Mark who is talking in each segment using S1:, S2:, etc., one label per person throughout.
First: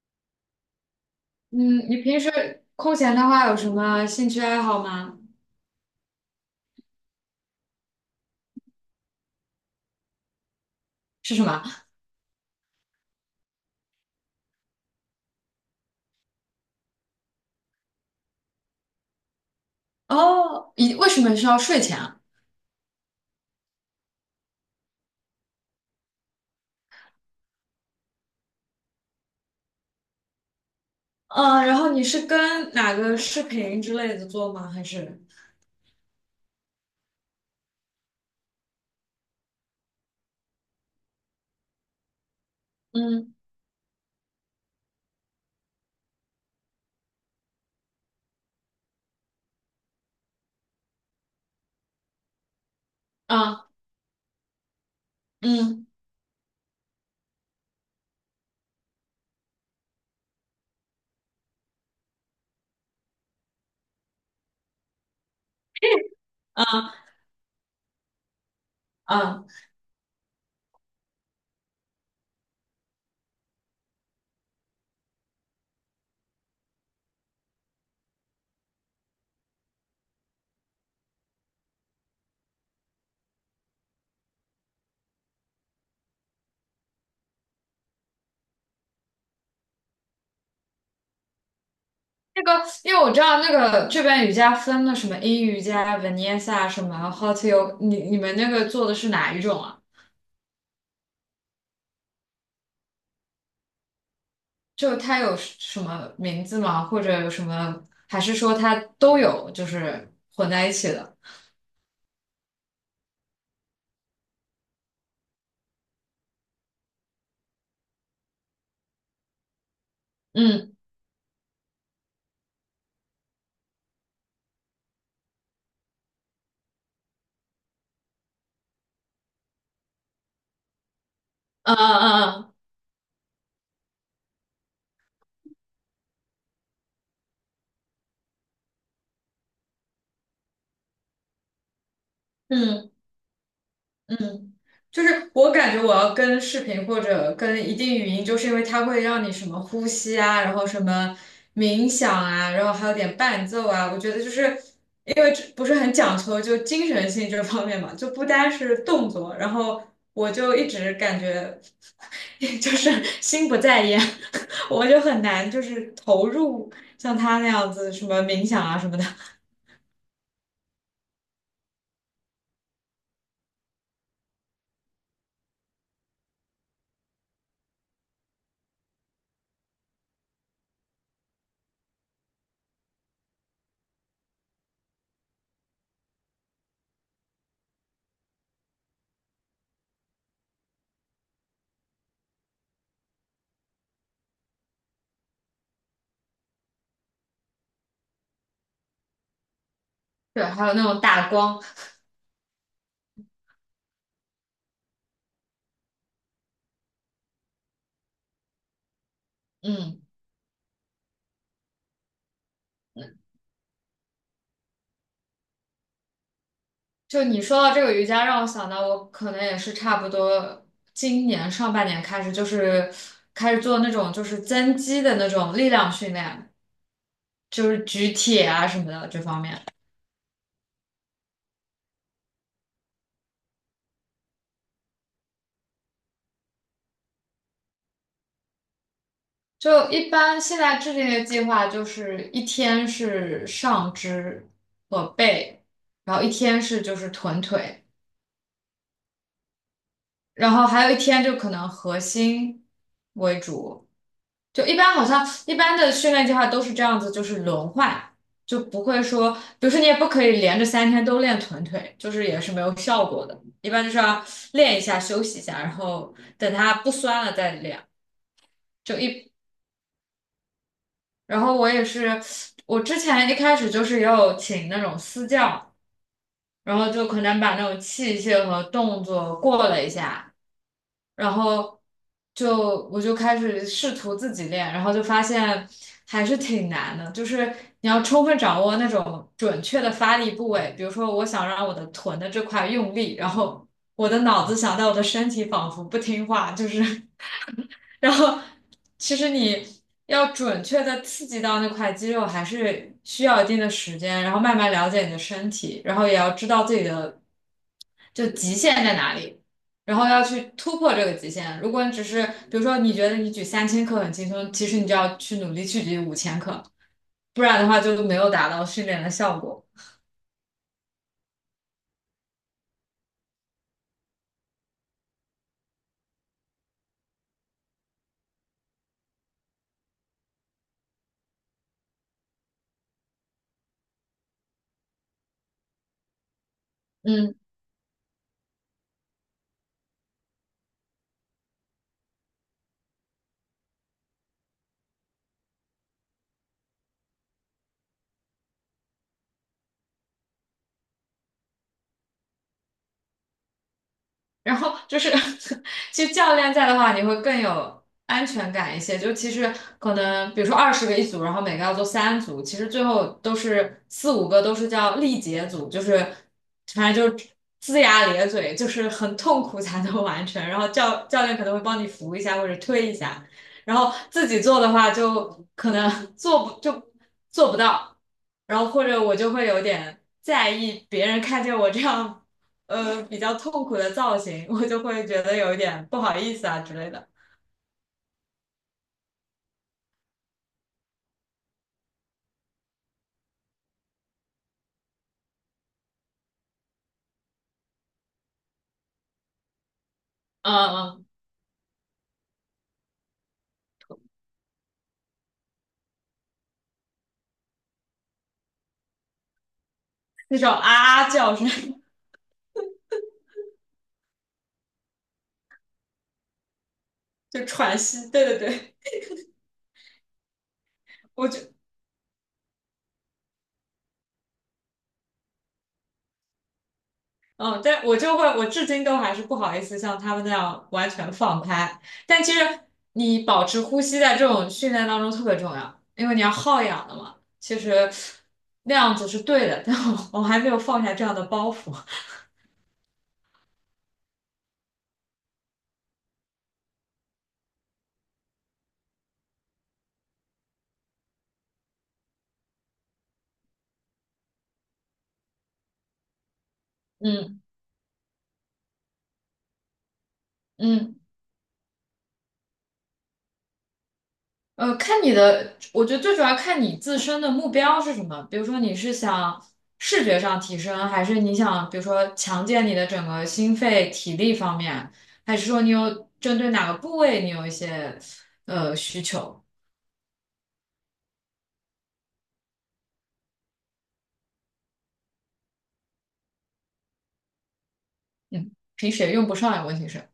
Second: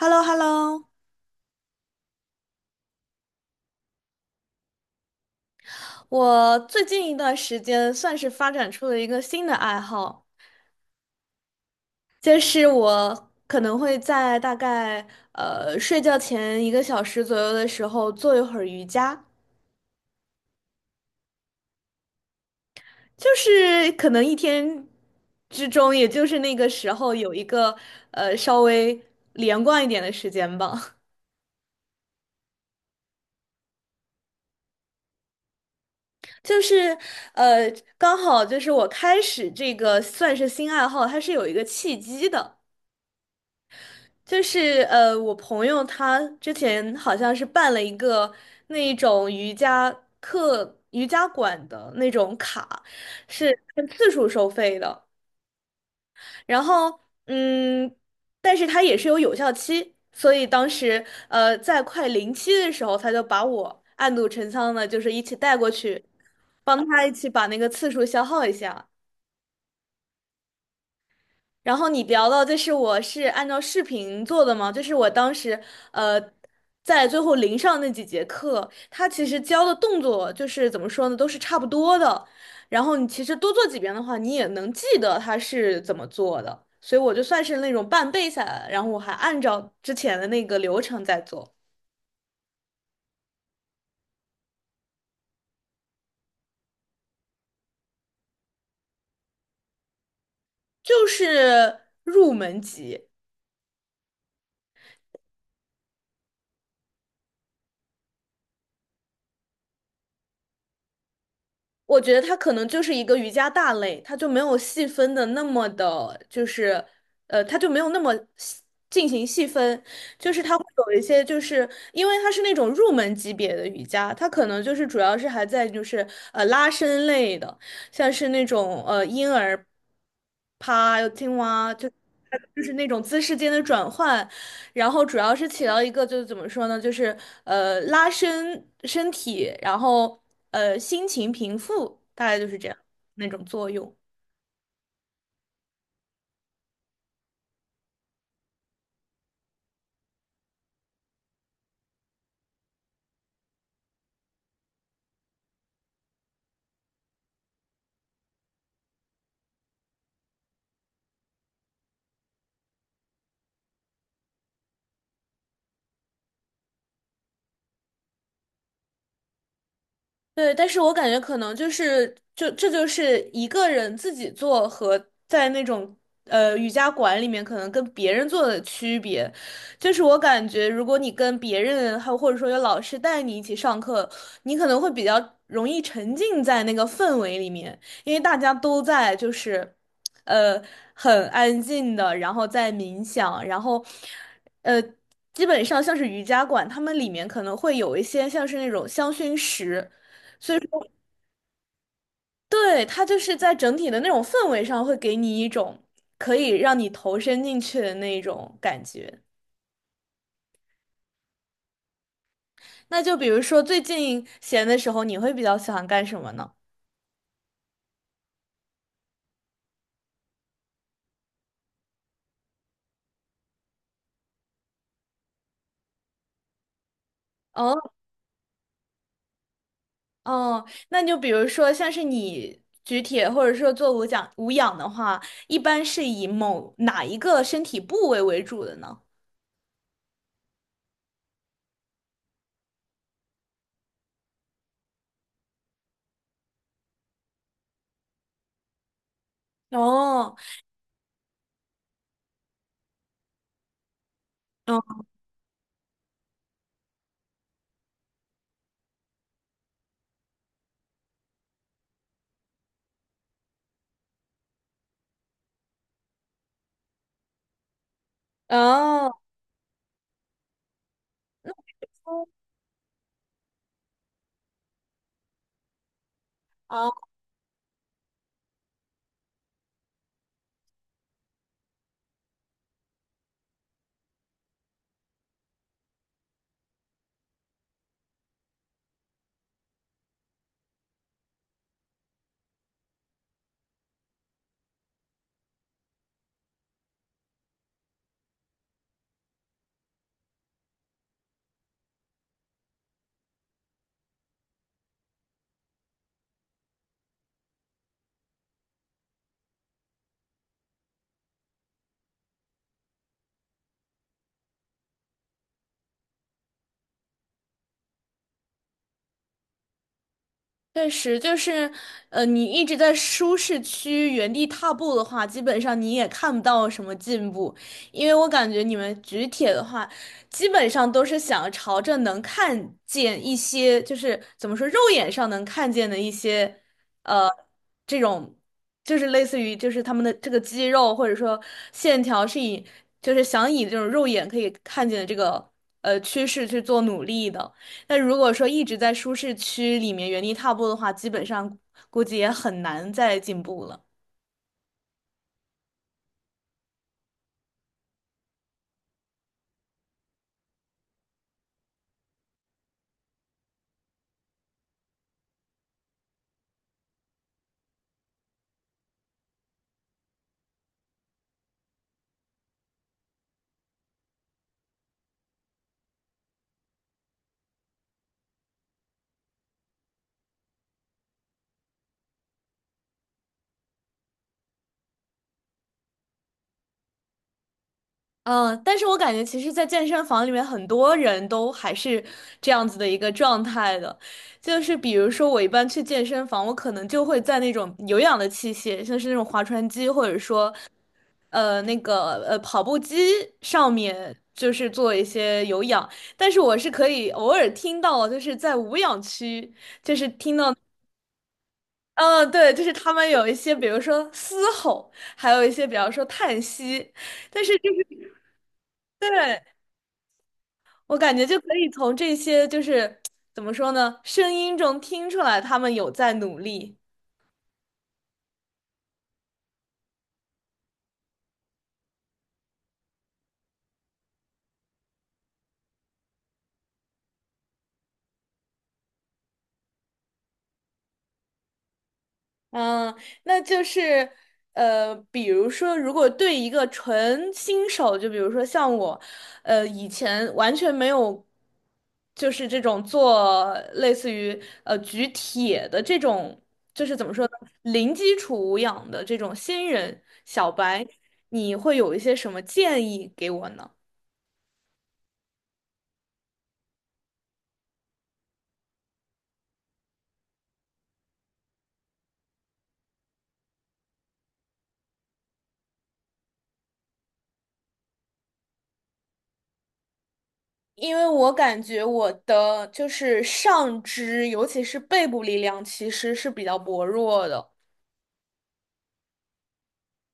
S1: h e l l o h e l l o
S2: 嗯，你平时空闲的话有什么兴趣爱好吗？
S1: 我最近一段时间算是发展出了一个新的爱好，
S2: 是什么？
S1: 就是我可能会在大概睡觉前一个小时左右的时候做一会儿瑜伽，
S2: 哦，你为什么是要睡前啊？
S1: 就是可能一天之中，也就是那个时候有一个稍微连贯一点的时间吧。
S2: 嗯，然后你是跟哪个视频之类的做吗？还是
S1: 就是呃刚好就是我开始这个算是新爱好，它是有一个契机的。
S2: 嗯
S1: 就是我朋友他之前好像是办了一个那一种瑜伽课、瑜伽馆的那种卡，是
S2: 啊
S1: 按次数收费的。
S2: 嗯
S1: 然后嗯，但是他也是有有效期，所以当时在快临期的时候，他就把我暗度陈仓的，就是一起带过去，帮他
S2: 啊
S1: 一起把那个次数消耗一下。
S2: 啊
S1: 然后你聊到就是我是按照视频做的嘛，就是我当时呃在最后临上那几节课，他其实教的动作就是怎么说呢，都是差不多的。然后你其实多做几遍的话，你也能记得他是怎么做的。所以我就算是那种半背下来了然后我还按照之前的那个流程在做，
S2: 那个，因为我知道那个这边瑜伽分了什么阴瑜伽、Vinyasa 什么 Hot Yoga，你们那个做的是哪一种啊？
S1: 就是入门级。
S2: 就它有什么名字吗？或者有什么？还是说它都有，就是混在一起的？
S1: 我觉得它可能就是一个瑜伽大类，它就没有细分的那么的，就是它就没有那么细进行细分，就是它会
S2: 嗯
S1: 有一些，就是因为它是那种入门级别的瑜伽，它可能就是主要是还在就是拉伸类的，像是那种婴儿趴、青蛙，
S2: 嗯
S1: 就
S2: 嗯嗯
S1: 就是那种姿势间的转换，然后主要是起到一个就是怎么说呢，就是拉伸身体，然后心情平复，大概就是这样
S2: 嗯
S1: 那种作用。
S2: 嗯，就是我感觉我要跟视频或者跟一定语音，就是因为它会让你什么呼吸啊，然后什么冥想啊，然后还有点伴奏啊。我觉得就是因为这不是很讲究就精神性这方面嘛，就不单是动作。然后我就一直感觉 就是心不在焉，我就很难就是投入像他那样子什么冥想啊什么的。
S1: 对，但是我感觉可能就是就这就是一个人自己做和在那种瑜伽馆里面可能跟别人做的区别，就是我感觉如果你跟别人还有或者说有老师带你一起上课，你可能会比较容易沉浸在那个氛围里面，因为大家都在就是呃很安静的，然后在冥想，呃。基本上像是瑜伽馆，他们里面可能会有一些像是那种香薰石，
S2: 对，还有那种打光。
S1: 对，它就是在整体的那种氛围上，会给你一种可以让你投身进去的那种感觉。
S2: 嗯。
S1: 那就比如说最近闲的时候，你会比较喜欢干什么呢？
S2: 就你说到这个瑜伽，让我想到我可能也是差不多今年上半年开始，就是开始做那种就是增肌的那种力量训练，就是
S1: 哦
S2: 举铁啊什么的这方面。
S1: 哦，那就比如说像是你举铁或者说做无氧的话，一般是以某哪一个身体部位为主的呢？
S2: 就一般现在制定的计划就是一天是上肢和背，然后一天是就是臀腿，
S1: 哦
S2: 然后还有一天就可能核心为主。就一般
S1: 哦
S2: 好像一般的训练计划都是这样子，就是轮换，就不会说，比如说你也不可以连着3天都练臀腿，就是也是没有效果的。一般就是要练一下，休息一下，然后等它不酸了再练。就一
S1: 哦。
S2: 般然后我也是，我之前一开始就是也有请那种私教，然后
S1: 哦，
S2: 就可能把那种器械和动作过了一下，然后就我就开始试图自己练，然后就发现还是挺难的，就是你要充分掌握那种准确的发力部位，比如说我想让我的臀的这块用力，然后我的脑子想到我的身体仿佛不听话，就是然后其实你要准确的刺激到那块肌肉，还是需要一定的时间，然后慢慢了解你的身体，然后也要知道自己的就极限在哪里，然后要去突破这个极限。如果你只是比如说你觉得你举3千克很轻松，其实你就要去努力去举五千克，不然的话就没有达到训练的效果。
S1: 确实，就是，你一直在舒适区原地踏步的话，基本上你也看不到什么进步，因为我感觉你们举铁的话，基本上都是想朝着能看见一些，就是怎么说，肉眼上能看见的一些，呃，
S2: 嗯。
S1: 这种，就是类似于就是他们的这个肌肉或者说线条是以，就是想以这种肉眼可以看见的这个趋势去做努力的。那如果说一直在舒适区里面原地踏步的话，基本上估计也很难再进步了。
S2: 然后就是，其实教练在的话，你会更有安全感一些。就其实可能，比如说20个一组，然后每个要做3组，其实最后都是4、5个都是叫力竭组，就是反正就是龇牙咧嘴，就是很痛苦才能完成。然后教练可能会帮你扶一下或者推一下，然后自己做的话就可能 做不到，然后或者我就会有点在意别人看见我这样。比较痛苦的造型，我就会觉得有一点不好意思啊之类的。
S1: 嗯，但是我感觉其实，在健身房里面，很多人都还是这样子的一个状态的，就是比如说我一般去健身房，我可能就会在那种有氧的器械，像是那种划船机，或者说
S2: 嗯嗯，
S1: 那个跑步机上面，就是做一些有氧。但是我是可以偶尔听到，就是在无氧区。
S2: 那种啊啊叫声，
S1: 嗯，对，就是他们有一些，比如说嘶吼，还有一些，比方说叹息，但
S2: 就
S1: 是就
S2: 喘
S1: 是，
S2: 息。对对对，
S1: 对，我感觉
S2: 我
S1: 就
S2: 就
S1: 可以从这些就是怎么说呢，声音中听出来他们有在努力。
S2: 嗯，但我就会，我至今都还是不好意思像他们那样完全放开。但其实你保持呼吸在这种训练当中特别重要，因为你要耗氧的嘛。其实那样子是对的，但我还没有放下这样的包袱。
S1: 嗯，那就是比如说，如果对一个纯新手，就比如说像我，以前完全没有，就是这种做类似于举铁的这种，就是怎么说呢，
S2: 嗯
S1: 零基础无氧的这种新人小白，
S2: 嗯。
S1: 你会有一些什么建议给我呢？
S2: 看你的，我觉得最主要看你自身的目标是什么。比如说，你是想视觉上提升，还是你想，比如说强健你的整个心肺体力方面，还是说你有针对哪个部位你有一些需求？
S1: 因为我感觉我的就是上肢，尤其是背部力量，其实是比较薄弱的。
S2: 嗯，平时也用不上呀，问题是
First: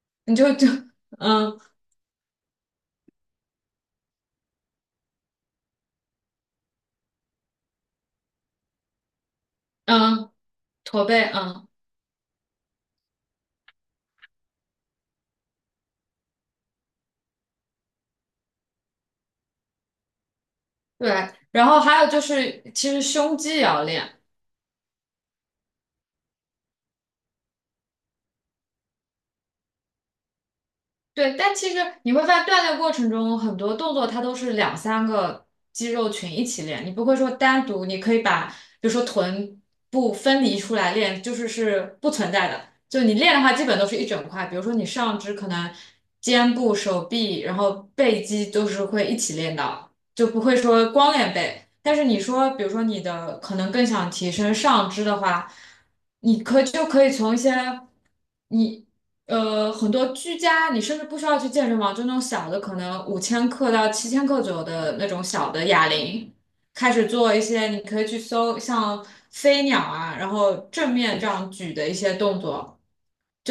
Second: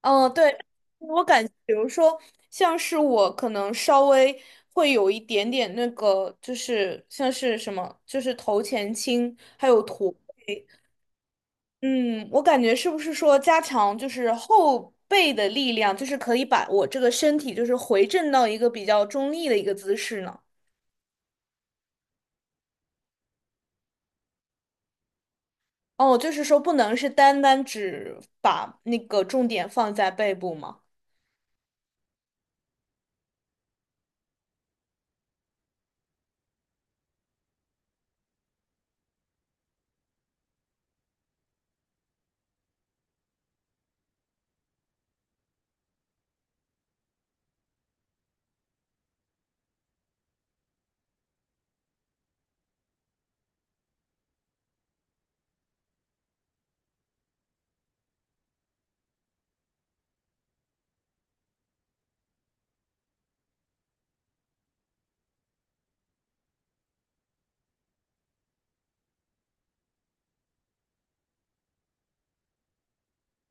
S1: 嗯，
S2: 你就
S1: 对，
S2: 就
S1: 我感觉，
S2: 嗯
S1: 比如说，像是我可能稍微会有一点点那个，就是像是什么，就是头前倾，还有驼。
S2: 嗯驼背嗯
S1: 嗯，我感觉是不是说加强就是后背的力量，就是可以把我这个身体就是回正到一个比较中立的一个姿势呢？
S2: 对，然后还有就是其实胸肌也要练。
S1: 哦，就是说不能是单单只把那个重点放在背部吗？
S2: 对，但其实你会发现锻炼过程中很多动作它都是两三个肌肉群一起练，你不会说单独，你可以把比如说臀部分离出来练，就是是不存在的。就你练的话，基本都是一整块，比如说你上肢可能肩部、手臂，然后背肌都是会一起练到。就不会说光练背。但是你说，比如说你的可能更想提升上肢的话，你就可以从一些你很多居家，你甚至不需要去健身房，就那种小的，可能5千克到7千克左右的那种小的哑铃，开始做一些，你可以去搜像飞鸟啊，然后正面这样举的一些动作。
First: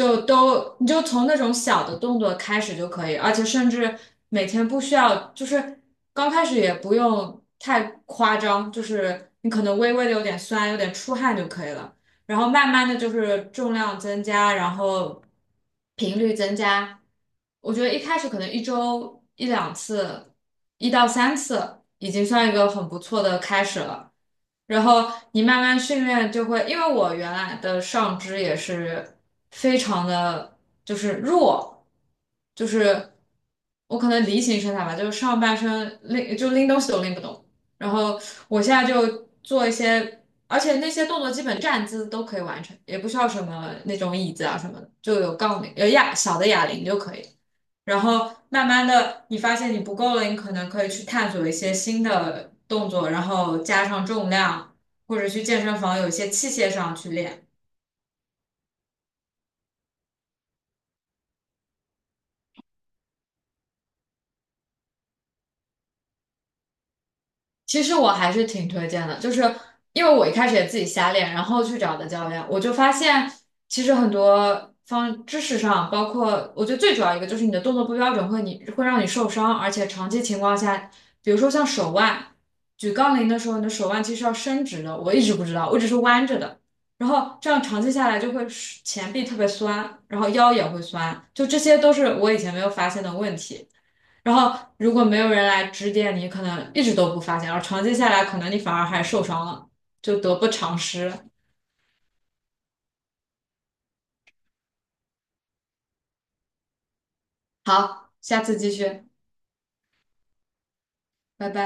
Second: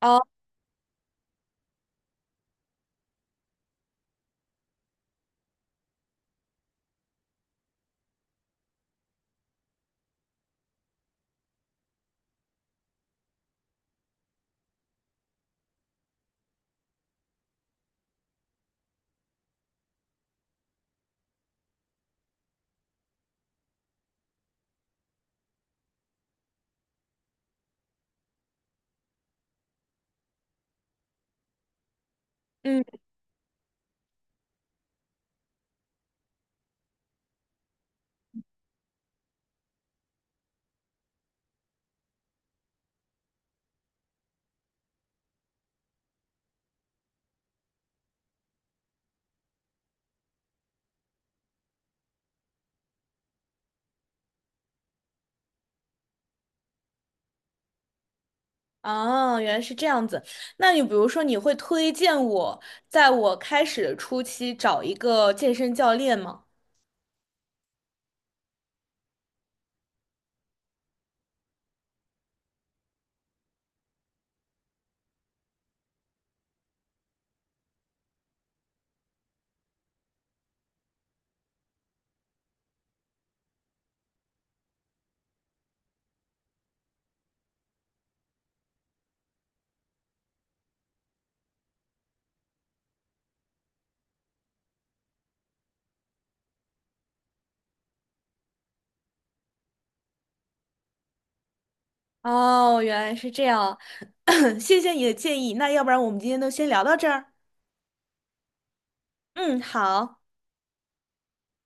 S1: 啊，
S2: 都你就从那种小的动作开始就可以，而且甚至每天不需要，就是刚开始也不用太夸张，就是你可能微微的有点酸，有点出汗就可以了。然后慢慢的就是重量增加，然后频率增加。我觉得一开始可能一周1到2次，1到3次，已经算一个很不错的开始了。然后你慢慢训练就会，因为我原来的上肢也是非常的就是弱，就
S1: 嗯。
S2: 是我可能梨形身材吧，就是上半身拎就拎东西都拎不动。然后我现在就做一些而且那些动作基本站姿都可以完成，也不需要什么那种椅子啊什么的，就有杠铃，有哑小的哑铃就可以。然后慢慢的，你发现你不够了，你可能可以去探索一些新的动作，然后加上重量，或者去健身房有一些器械上去练。
S1: 哦，原来是这样子。那你比如说，你会推荐我在我开始的初期找一个健身教练吗？
S2: 其实我还是挺推荐的，就是因为我一开始也自己瞎练，然后去找的教练，我就发现其实很多方知识上，包括我觉得最主要一个就是你的动作不标准会你会让你受伤，而且长期情况下，比如说像手腕，举杠铃的时候，你的手腕其实要伸直的，我一直不知道，我只是弯着的，然后这样长期下来就会前臂特别酸，然后腰也会酸，就这些都是我以前没有发现的问题。然后如果没有人来指点你，可能一直都不发现，而长期下来，可能你反而还受伤了，就得不偿失。
S1: 哦，原来是这样，谢谢你的建议。那要不然我们今天就先聊到这儿。
S2: 好，下次继续，
S1: 嗯，好。
S2: 拜拜。